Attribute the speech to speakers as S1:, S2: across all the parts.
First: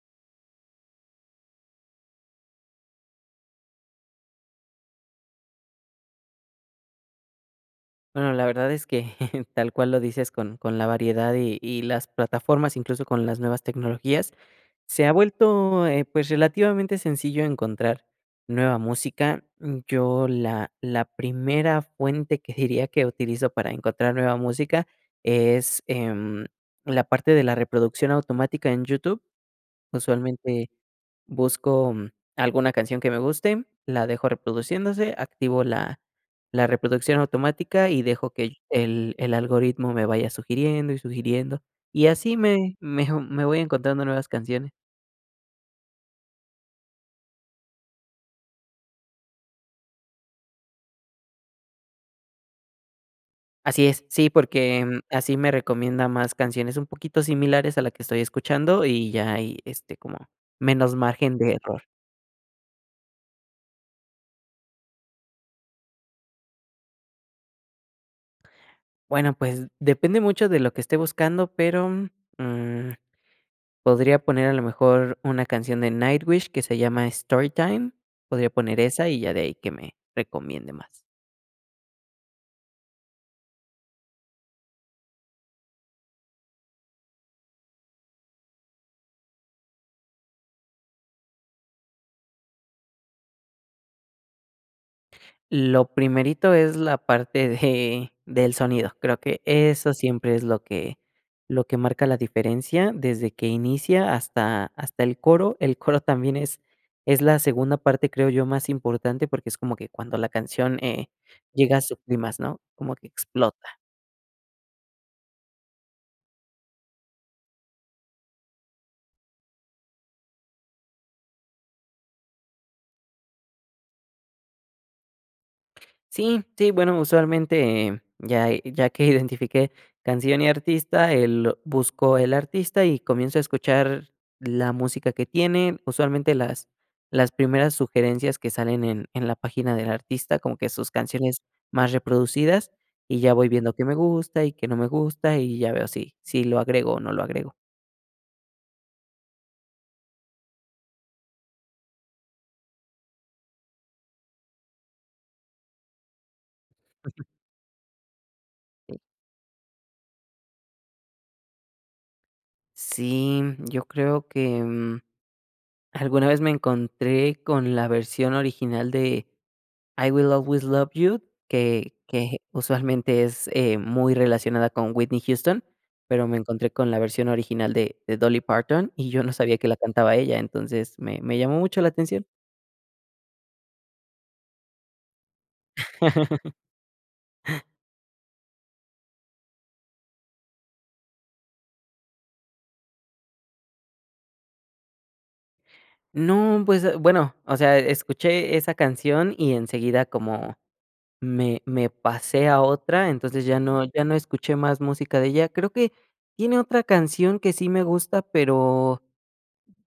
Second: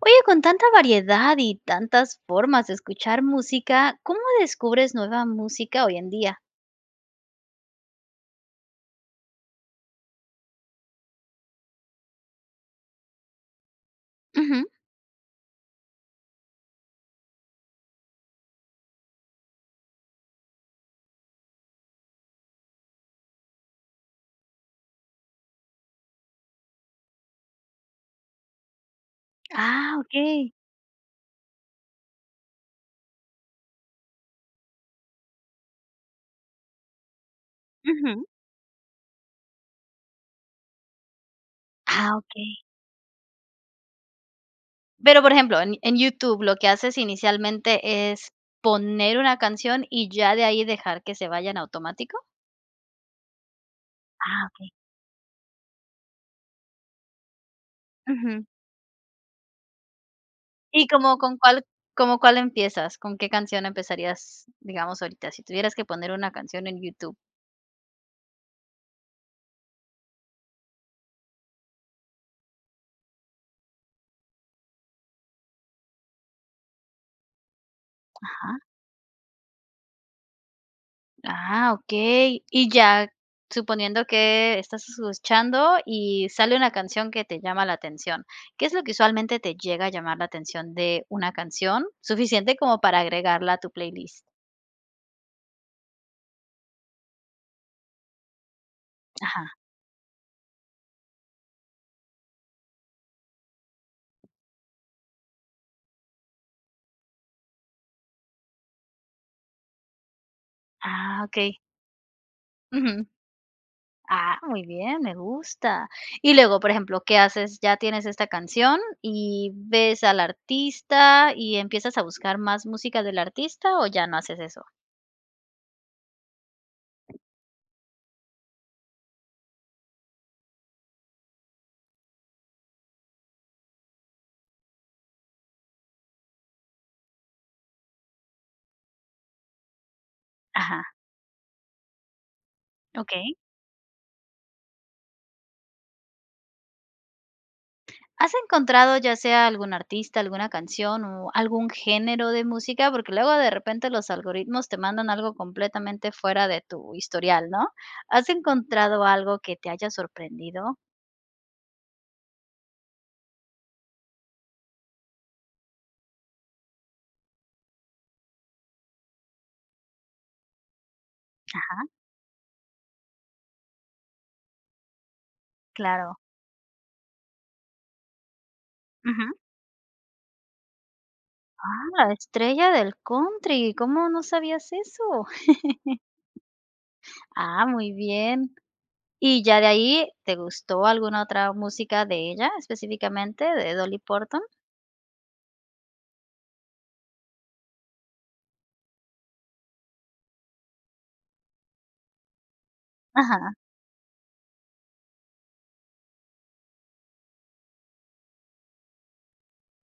S1: Oye, con tanta variedad y tantas formas de escuchar música, ¿cómo descubres nueva música hoy en día?
S2: Bueno, la verdad es que tal cual lo dices, con con la variedad y y las plataformas, incluso con las nuevas tecnologías,
S1: Ujú.
S2: se ha vuelto, eh, pues, relativamente sencillo encontrar nueva música, mm, yo la la primera fuente que diría, que utilizo para encontrar nueva música es, em, la parte de la reproducción automática en YouTube.
S1: Ah, okey.
S2: Usualmente busco, mm, alguna canción que me guste, la dejo reproduciéndose, activo la la reproducción automática y
S1: Ujú.
S2: dejo que el el el algoritmo me vaya sugiriendo y sugiriendo, y
S1: Ah,
S2: así
S1: okey.
S2: me me, oh, me voy encontrando nuevas canciones.
S1: Pero, por ejemplo, en en YouTube lo que haces inicialmente, ¿es poner una canción y ya de ahí dejar que se vaya en automático?
S2: Así es. Sí,
S1: Ah, okey.
S2: porque, mm, así me recomienda más canciones, un poquito similares a la que estoy
S1: Ujú.
S2: escuchando y ya ahí, este, como
S1: ¿Y
S2: menos
S1: cómo
S2: margen
S1: con
S2: de
S1: cuál,
S2: error.
S1: cómo, cuál empiezas? ¿Con qué canción empezarías, digamos, ahorita si tuvieras que poner una canción en YouTube?
S2: Bueno, pues depende mucho de lo que esté buscando, pero, mm, podría poner a lo mejor una canción de Nightwish que se llama Storytime, podría
S1: Ajá.
S2: poner esa y ya de ahí que me recomiende más.
S1: Ah, okey. Y ya, suponiendo que estás escuchando y sale una canción que te llama la atención. ¿Qué es lo que usualmente te llega a llamar la atención de una canción, suficiente como para agregarla a tu playlist?
S2: Lo primerito es la parte de del sonido; creo que
S1: Ajá.
S2: eso siempre es lo que lo que marca la diferencia desde que inicia hasta hasta el coro. El coro también es es la segunda parte, creo yo, más importante porque es como que cuando la canción, eh,
S1: Ah, okey.
S2: llega a su clímax, ¿no? Como que
S1: Ujú.
S2: explota.
S1: Ah, muy bien, me gusta. Y luego, por ejemplo, ¿qué haces? Ya tienes esta canción y ves al artista y, ¿empiezas a buscar más música del artista o ya no haces eso?
S2: Sí, sí, bueno, usualmente, ya ya que identifiqué canción y artista, el buscó el artista y comienzo a escuchar la música que tiene, usualmente las las primeras sugerencias que salen en en la página del artista, como que
S1: Ajá.
S2: sus canciones más reproducidas, y ya
S1: Okey.
S2: voy viendo qué me gusta y qué no me gusta, y ya veo si si lo agrego o no lo agrego.
S1: ¿Has encontrado ya sea algún artista, alguna canción o algún género de música? Porque luego de repente los algoritmos te mandan algo completamente fuera de tu historial, ¿no? ¿Has encontrado algo que te haya sorprendido?
S2: Sí, yo creo que, mm, alguna vez me encontré con la versión original de: "I Will Always Love You",
S1: Ajá.
S2: que que usualmente es, eh, muy relacionada con Whitney Houston,
S1: Claro.
S2: pero me encontré con la versión original de de Dolly Parton y yo no
S1: Ujú.
S2: sabía que la cantaba ella, entonces me me llamó mucho la
S1: Ah, la
S2: atención.
S1: estrella del country, ¿cómo no sabías eso? Ah, muy bien. Y ya de ahí, ¿te gustó alguna otra música de ella específicamente, de Dolly Parton?
S2: No, pues, eh, bueno, o sea, escuché esa canción y enseguida como me me pasé a otra, entonces
S1: Ajá.
S2: ya no ya no escuché más música de ella. Creo que tiene otra canción que sí me gusta, pero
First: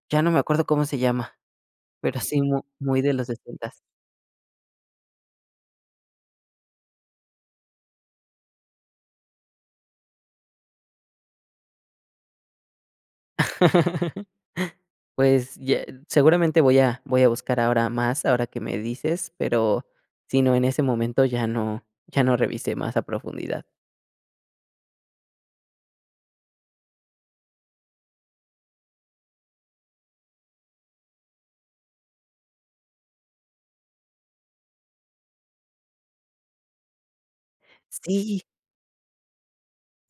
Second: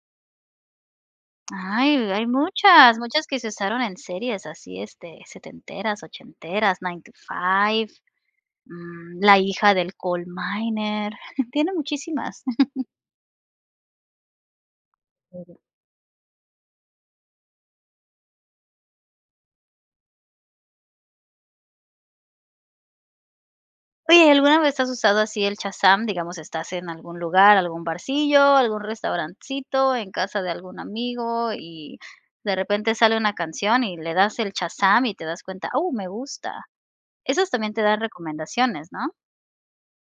S2: ya no me acuerdo cómo se llama,
S1: Ay,
S2: pero,
S1: hay
S2: sí mu
S1: muchas,
S2: muy de los
S1: muchas que se
S2: sesentas.
S1: usaron en series así, este, setenteras, ochenteras, Nine to Five, mm, la hija del Coal Miner, tiene muchísimas.
S2: Pues,
S1: [unintelligible]
S2: ya seguramente voy a voy a buscar ahora más ahora que me dices, pero si no, en ese momento ya no ya no revisé más a profundidad.
S1: Oye ¿alguna vez has usado así el Shazam? Digamos estás en algún lugar, algún barcillo, algún restaurancito, en casa de algún amigo y de repente sale una canción y le das el Shazam y te das cuenta: "Ah, me gusta", esas también te dan
S2: Sí.
S1: recomendaciones, ¿no?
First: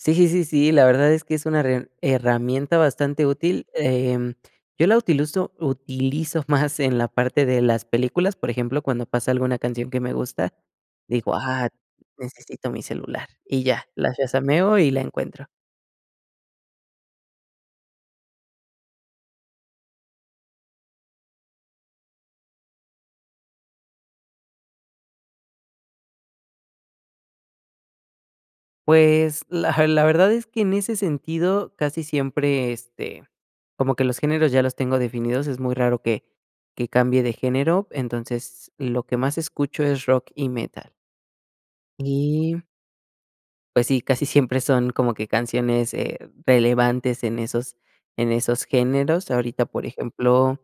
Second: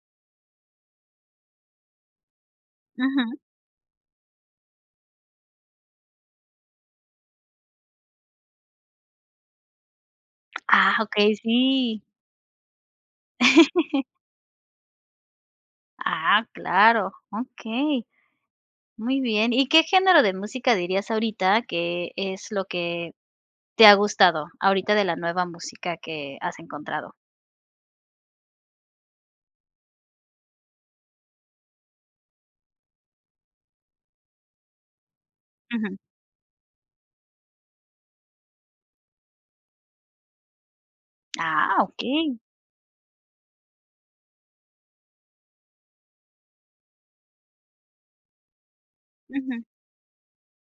S2: Sí, sí, sí, si, la verdad es que es una herram herramienta bastante
S1: Ujú.
S2: útil. Em. Yo la utiluzo utilizo más en la parte de las películas. Por ejemplo, cuando pasa alguna canción que me gusta,
S1: Ah,
S2: digo:
S1: okey,
S2: "Ah,
S1: sí.
S2: necesito mi celular". Y ya, las shazameo y la encuentro.
S1: Ah, claro, okey. Muy bien ¿y qué género de música dirías ahorita que es lo que te ha gustado ahorita de la nueva música que has encontrado?
S2: Pues, la la verdad es que en ese sentido casi siempre, este, como que los géneros ya los tengo definidos, es muy
S1: Ujú.
S2: raro que que cambie de género, entonces lo que más escucho es rock y metal.
S1: Ah, okey.
S2: Y Pues sí, casi siempre son como que canciones, eh, relevantes en esos en esos géneros,
S1: Ujú.
S2: ahorita, por ejemplo,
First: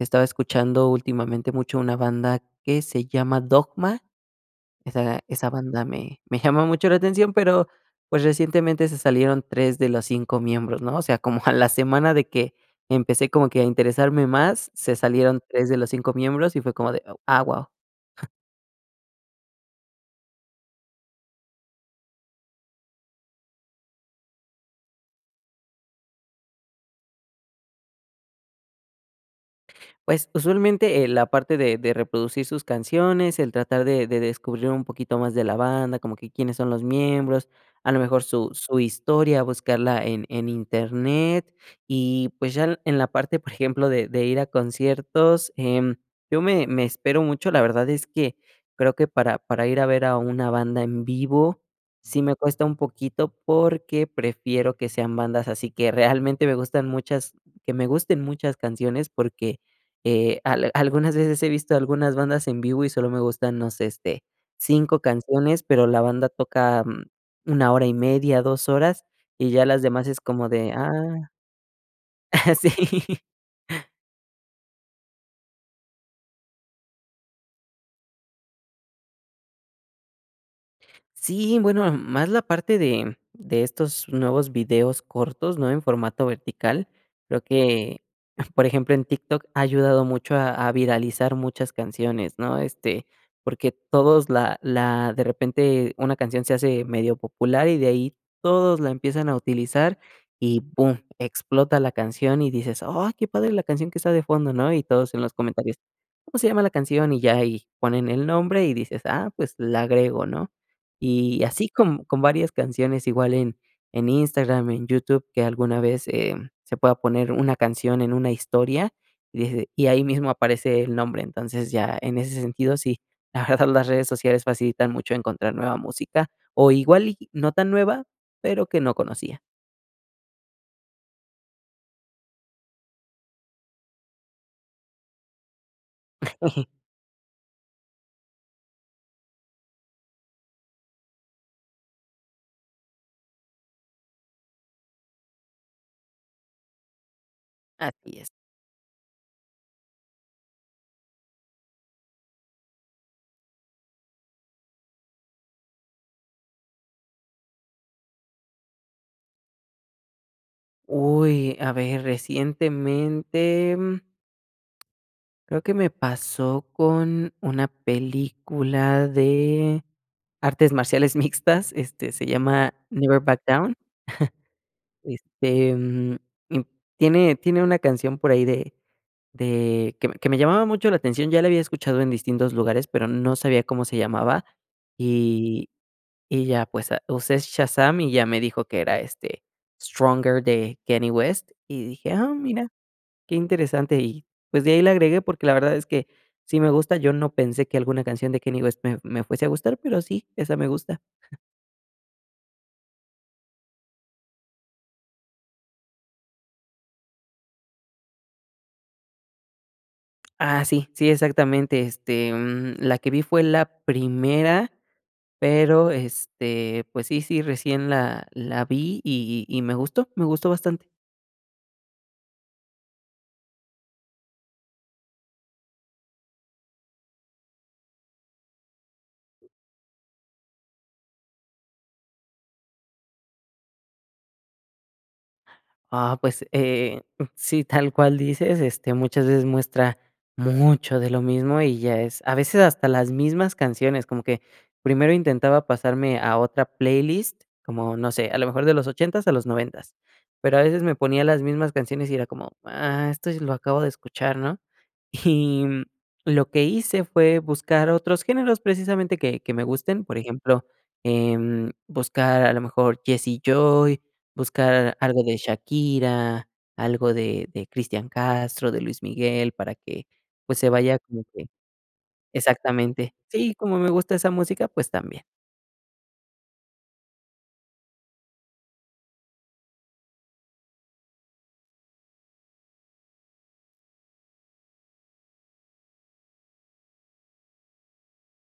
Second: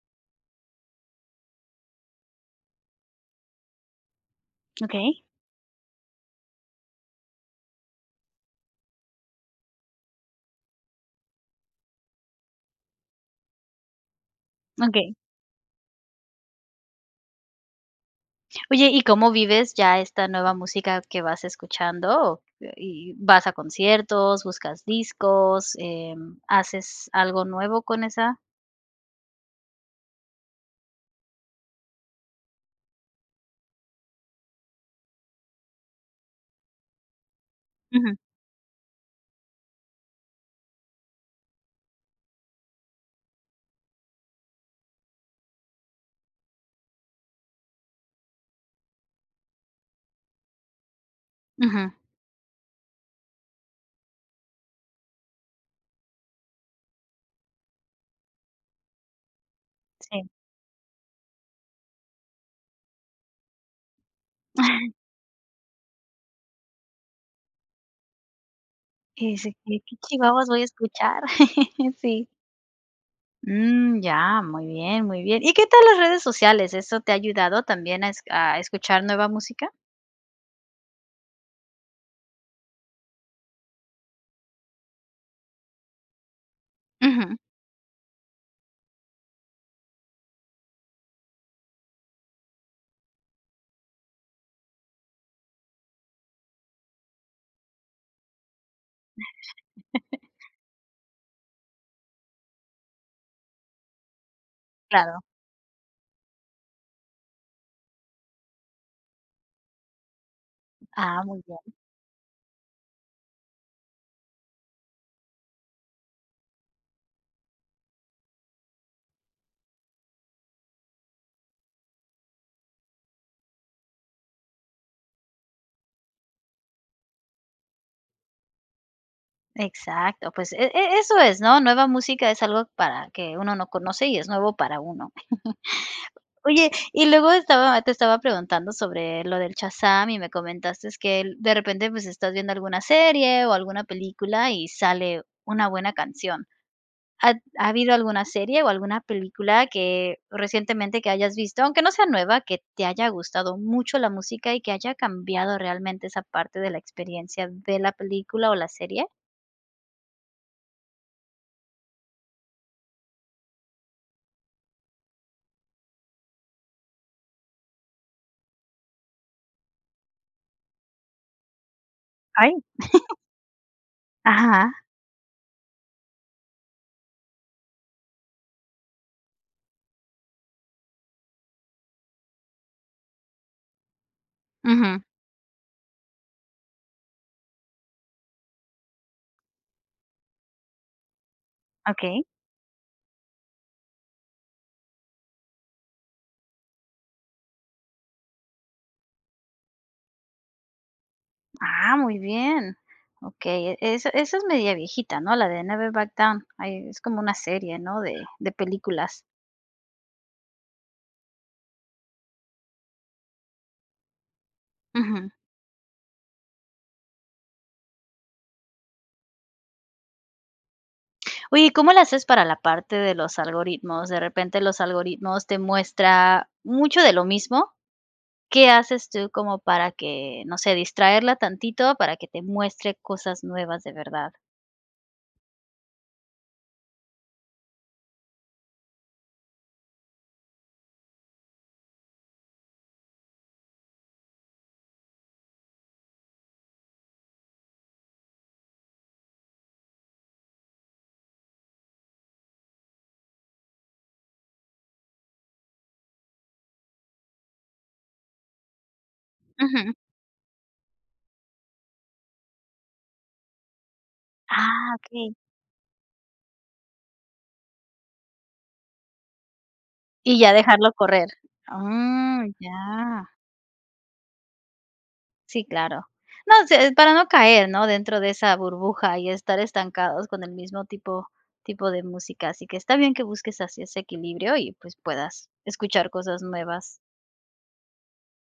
S2: estaba escuchando últimamente mucho una banda que se llama Dogma. Esa
S1: Okey.
S2: esa banda me me llamó mucho la atención, pero, pues, recientemente se salieron 3 de los 5 miembros, ¿no? O sea, como a la semana de que empecé como que a interesarme más, se
S1: Okey.
S2: salieron 3 de los 5 miembros y fue como de, ah, guau.
S1: Oye ¿y cómo vives ya esta nueva música que vas escuchando? ¿O y y vas a conciertos, buscas discos, eh, mm, haces algo nuevo con esa?
S2: Pues, usualmente, eh, la parte de de reproducir sus canciones, el tratar de de descubrir un poquito más de la banda, como que quiénes son los miembros, a lo
S1: Ujú.
S2: mejor su su historia, buscarla en en internet y, pues, ya en la parte, por ejemplo, de de ir a conciertos, em, yo me me espero mucho. La verdad es que creo que para para ir a ver a una banda en vivo
S1: Ujú.
S2: sí me cuesta un poquito, porque prefiero que sean bandas así que realmente me gustan muchas que me gusten muchas canciones, porque,
S1: Sí.
S2: eh, algunas veces he visto algunas bandas en vivo y solo me gustan, no sé, este, 5 canciones, pero la banda toca 1 hora y media, 2 horas,
S1: Que
S2: y
S1: sí,
S2: ya las
S1: que
S2: demás es como
S1: chihuahuas voy a
S2: de,
S1: escuchar.
S2: ah
S1: Sí.
S2: Sí.
S1: Mm, ya, muy bien, muy bien. ¿Y qué tal las redes sociales? ¿Eso te ha ayudado también a esc a escuchar nueva música?
S2: Sí, bueno, más la parte de de estos nuevos videos cortos, ¿no? En formato vertical,
S1: Ujú.
S2: creo que, por ejemplo, en TikTok ha ayudado mucho a a viralizar muchas canciones, ¿no? Este, porque todos la la de repente una canción se hace medio popular y de ahí todos la empiezan a utilizar y boom explota la canción y dices: "Ay, qué padre la canción que está de fondo", ¿no? Y todos en
S1: Claro.
S2: los comentarios, ¿cómo se llama la canción? Y ya ahí ponen el nombre y dices: "Ah, pues la agrego", ¿no?
S1: Ah, muy
S2: Y
S1: bien.
S2: así con con varias canciones, igual en en en Instagram, en YouTube, que alguna vez, eh, se pueda poner una canción en una historia, y des y ahí mismo aparece el nombre. Entonces, ya, en ese sentido, sí. La verdad, las redes sociales facilitan mucho encontrar nueva música, o igual y no tan nueva, pero que no conocía.
S1: Exacto, pues e e eso es, ¿no? Nueva música es algo para que uno no conoce y es nuevo para uno. Oye, y luego estaba te estaba preguntando sobre lo del Shazam y me comentaste que de repente, pues, estás viendo alguna serie o alguna película y sale una buena canción. ¿Ha habido
S2: Así
S1: alguna
S2: es.
S1: serie o alguna película que recientemente que hayas visto? Aunque no sea nueva, ¿qué te haya gustado mucho la música y que haya cambiado realmente esa parte de la experiencia de la película o la serie?
S2: Uy, a ver, recientemente, mm creo que me pasó con una película de artes marciales mixtas, este, se
S1: ¡Ay!
S2: llama Never Back Down.
S1: Ajá.
S2: Este, mm, im tiene tiene una canción por ahí de de que me que me llamaba mucho la atención. Ya la había escuchado en distintos lugares, pero no sabía cómo se llamaba
S1: Ujú.
S2: y y ya, pues, ah, usé Shazam y ya me dijo que era, este, Stronger de Kanye West y dije:
S1: Okey.
S2: "Ah, mira, qué interesante", y pues, de ahí la agregué, porque la verdad es que sí me gusta, yo no pensé que alguna canción de Kanye West me me fuese a gustar, pero sí, esa me gusta.
S1: Ah, muy bien. Okey, e esa esa es media viejita, ¿no? La de Never Back Down, ay, es como una serie, ¿no?, de de películas.
S2: Ah, sí, sí, exactamente, este, mm, la que vi fue la primera,
S1: Ujú.
S2: pero, este, pues sí sí, recién la la vi y y me gustó me gustó bastante.
S1: Oye, ¿y cómo le haces para la parte de los algoritmos? De repente los algoritmos te muestra mucho de lo mismo, ¿qué haces tú como para que, no sé, distraerla tantito para que te muestre cosas nuevas de verdad?
S2: Ah, pues, eh, sí, tal cual dices, este, muchas veces muestra mucho de lo mismo, y ya es a veces hasta las mismas canciones. Como que primero intentaba pasarme a otra playlist, como, no sé, a lo mejor de los ochentas a los noventas, pero, a veces me ponía las mismas canciones, y era como, ah, esto sí lo acabo de escuchar, ¿no? Y, mm, lo que hice fue buscar otros géneros, precisamente que que me
S1: Ujú.
S2: gusten, por ejemplo, em, buscar a lo mejor Jesse y Joy,
S1: Ah,
S2: buscar algo
S1: okey.
S2: de Shakira, algo de de Cristian Castro, de Luis Miguel, para que,
S1: Y ya
S2: pues, se
S1: dejarlo
S2: vaya como
S1: correr.
S2: que
S1: Oh, mm,
S2: exactamente,
S1: ya.
S2: sí, como me gusta esa música, pues, también.
S1: Sí, claro. No sé, es para no caer, ¿no? Dentro de esa burbuja y estar estancados con el mismo tipo tipo de música, así que está bien, que busques así ese equilibrio y, pues, puedas escuchar cosas nuevas.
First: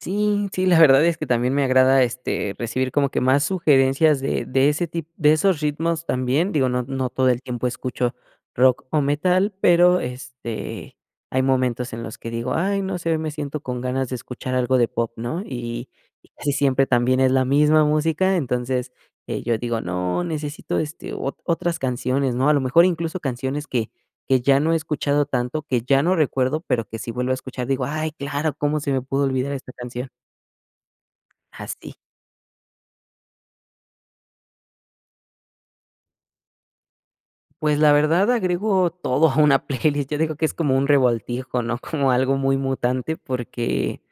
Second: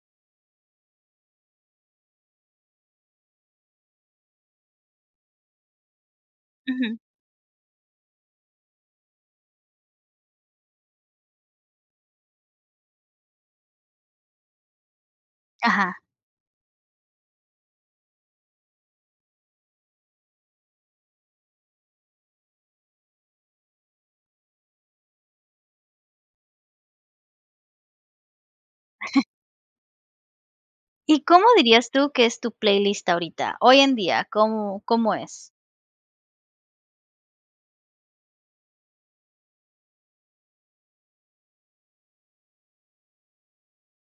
S2: Sí, sí, la verdad es que también me agrada, este, recibir como que más sugerencias de de ese tip de esos ritmos. También digo, no
S1: Ujú.
S2: no todo el tiempo escucho rock o metal, pero, este, hay momentos en los que digo: "Ay, no sé, hoy me siento con ganas de escuchar algo de pop", ¿no? Y
S1: Ajá.
S2: y casi siempre también es la misma música, entonces, eh, yo digo: "No, necesito, este, o otras canciones, ¿no?". A lo mejor incluso canciones que que ya no he escuchado tanto, que ya no recuerdo, pero, que si vuelvo a escuchar, digo: "Ay, claro, ¿cómo se me pudo olvidar esta canción?".
S1: ¿Y cómo dirías
S2: Así.
S1: tú que es tu playlist ahorita? Hoy en día, ¿cómo cómo es?
S2: Pues, la verdad agrego todo a una playlist, yo digo que es como un revoltijo, ¿no? Como algo muy mutante, porque,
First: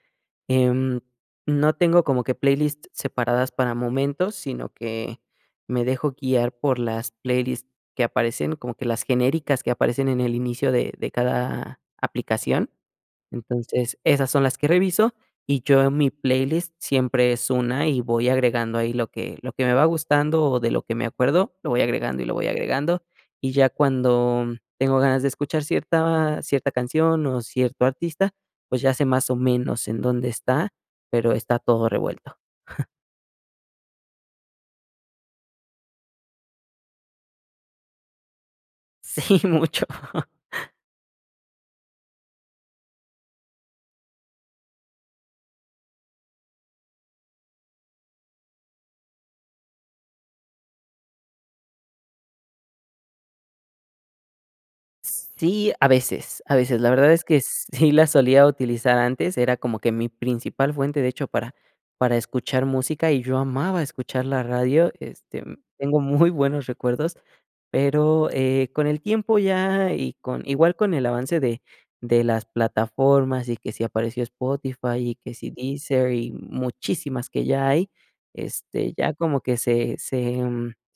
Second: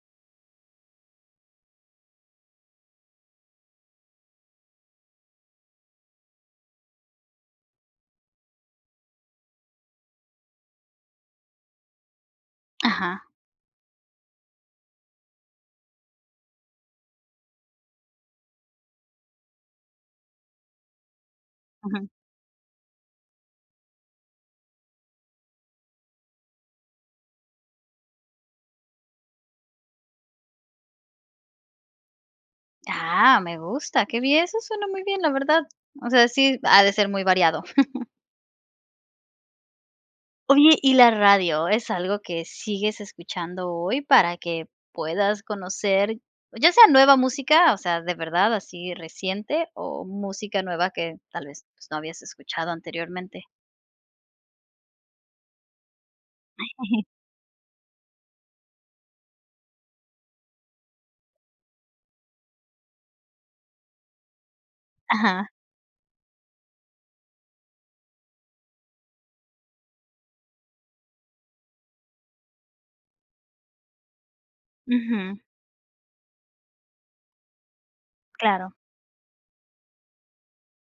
S2: em, no tengo como que playlist separadas para momentos, sino, que me dejo guiar por las playlist que aparecen, como que las genéricas que aparecen en el inicio de de cada aplicación.
S1: Aja.
S2: Entonces, esas son las que reviso, y yo en mi playlist siempre es una, y voy agregando ahí lo que lo que me va gustando, o de lo que me acuerdo, lo voy
S1: Ujú.
S2: agregando y lo voy agregando. Y ya cuando tengo ganas de escuchar cierta cierta canción, o cierto artista, pues, ya sé, más o menos, en dónde está, pero, está todo revuelto.
S1: Ah, me gusta, qué bien, eso suena muy bien, la verdad. O sea, sí ha de ser muy variado.
S2: Sí, mucho.
S1: Oye, ¿y la radio es algo que sigues escuchando hoy, para que puedas conocer, ya sea nueva música, o sea, de verdad así reciente, o música nueva que tal vez, pues, no habías escuchado anteriormente?
S2: Sí, a veces, a
S1: Ay,
S2: veces, la verdad es que sí la solía utilizar antes, era como que mi principal fuente, de hecho, para para escuchar música y yo amaba escuchar la radio, este,
S1: Aja
S2: tengo muy buenos recuerdos, pero, eh, con el tiempo ya y con igual con el avance de de las plataformas y que si apareció Spotify y que
S1: Uju
S2: si Deezer y muchísimas que ya hay,
S1: Claro.
S2: este, ya como que se se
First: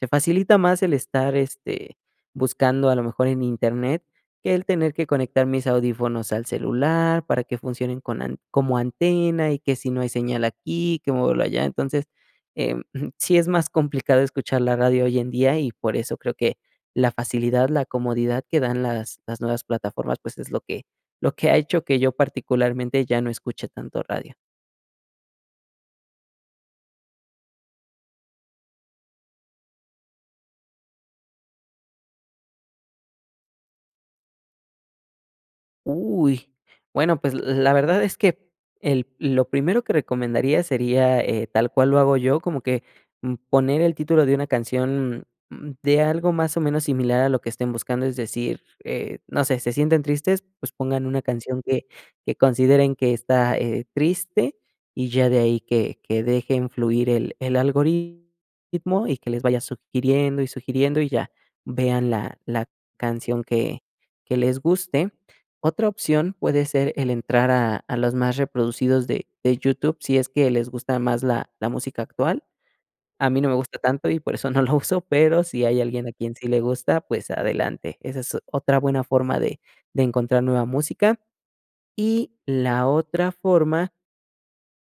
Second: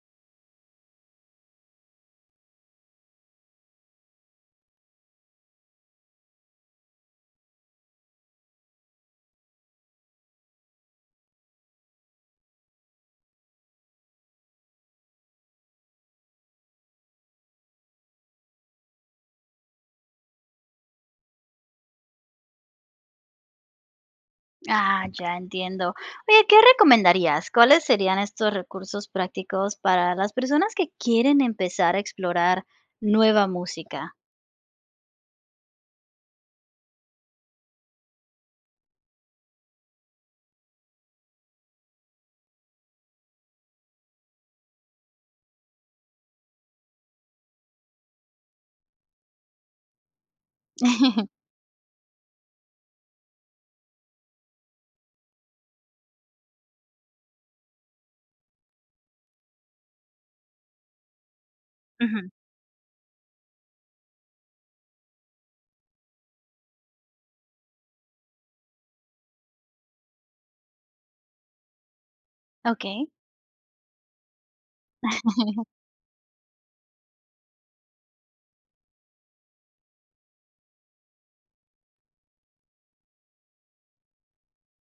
S2: se facilita más el estar, este, buscando a lo mejor en Internet que el tener que conectar mis audífonos al celular para que funcionen con an como antena y que si no hay señal aquí, que muévalo allá. Entonces, em, sí es más complicado escuchar la radio hoy en día y por eso creo que la facilidad, la comodidad que dan las las nuevas plataformas, pues es lo que lo que ha hecho que yo particularmente ya no escuche tanto radio.
S1: Ah, ya entiendo. Oye, ¿qué recomendarías? ¿Cuáles serían estos recursos prácticos para las personas que quieren empezar a explorar nueva música?
S2: Uy, bueno, pues, la verdad es que el lo primero que recomendaría sería, eh, tal cual lo hago yo, como que, mm, poner el título de una canción, mm, de algo más o menos similar a lo que estén buscando, es decir, eh, no sé, se sienten tristes, pues pongan una canción que que consideren que está eh, triste y ya de ahí, que que dejen fluir el el algoritmo y que les vaya sugiriendo y sugiriendo y ya vean
S1: Ujú.
S2: la la canción que que les guste. Otra opción, puede ser el entrar a a los más reproducidos de de YouTube, si es que les gusta más la la música actual.
S1: Okey.
S2: A mí no me gusta tanto y por eso no lo uso, pero, si hay alguien a quien sí le gusta, pues adelante, esa es otra buena forma de de encontrar nueva música. Y la otra forma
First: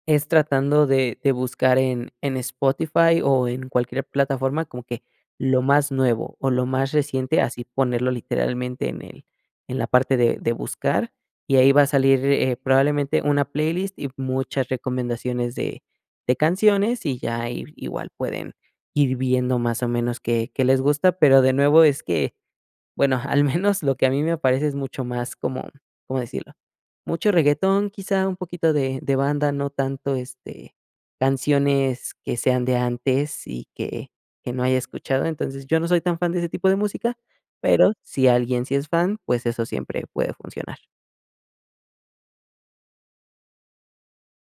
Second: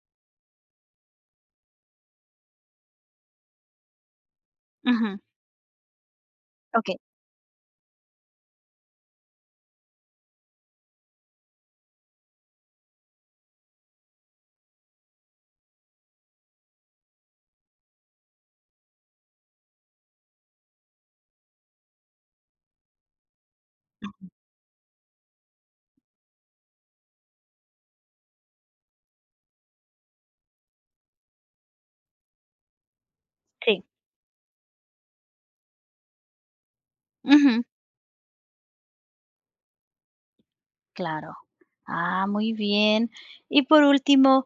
S2: es tratando de de buscar en en Spotify o en cualquier plataforma como que
S1: Ujú.
S2: lo más nuevo o lo más
S1: Okey.
S2: reciente, así ponerlo literalmente en el en la parte de de buscar, y ahí va a salir, eh, probablemente una playlist y muchas recomendaciones de de canciones, y ya ahí igual pueden ir viendo más o menos qué qué les gusta. Pero, de nuevo es que, bueno, al menos lo que a mí
S1: Ujú.
S2: me aparece es mucho más como, ¿cómo decirlo?, mucho reguetón, quizá un poquito de de banda, no tanto, este, canciones que sean de antes y
S1: Sí.
S2: que que no haya escuchado. Entonces, yo no soy tan fan de ese tipo de música,
S1: Ujú.
S2: pero si alguien sí es fan, pues, eso siempre puede funcionar.
S1: Claro, ah, muy bien. Y por último,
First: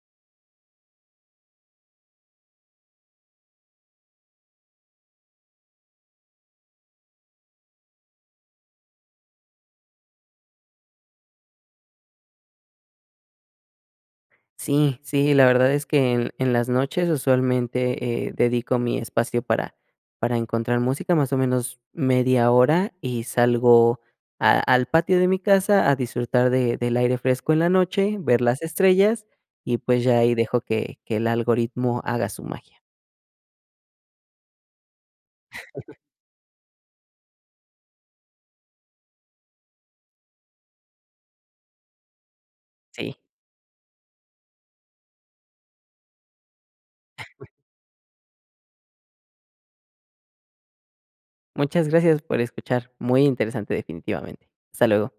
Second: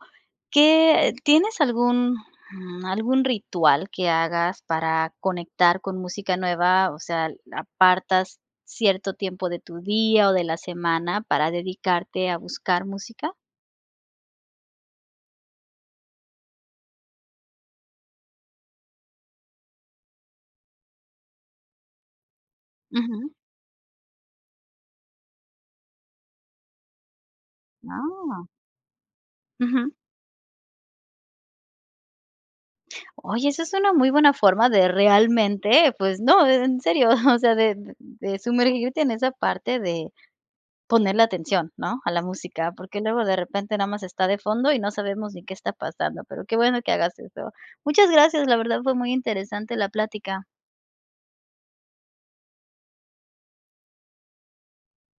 S1: ¿qué, eh, tienes algún, mm, algún ritual que hagas para conectar con música nueva? O sea, ah, ¿apartas cierto tiempo de tu día o de la semana para dedicarte a buscar música?
S2: Sí, sí, la verdad es que en en las noches, usualmente, eh, dedico mi espacio para para encontrar música, más o menos media hora, y
S1: Ujú.
S2: salgo a al patio de mi casa a disfrutar de del aire fresco en la noche, ver
S1: Ah.
S2: las estrellas, y
S1: Ujú.
S2: pues, ya ahí dejo que que el algoritmo haga su magia.
S1: Oye, esa es una muy buena forma de realmente, pues no, en serio, o sea, de d de sumergirte en esa parte de ponerle atención, ¿no? A la música, porque,
S2: Sí.
S1: luego de repente nada más está de fondo y no sabemos ni qué está pasando, pero, qué bueno que hagas eso. Muchas gracias, la verdad fue muy interesante la plática.
S2: Muchas gracias por escuchar. Muy interesante definitivamente, hasta luego.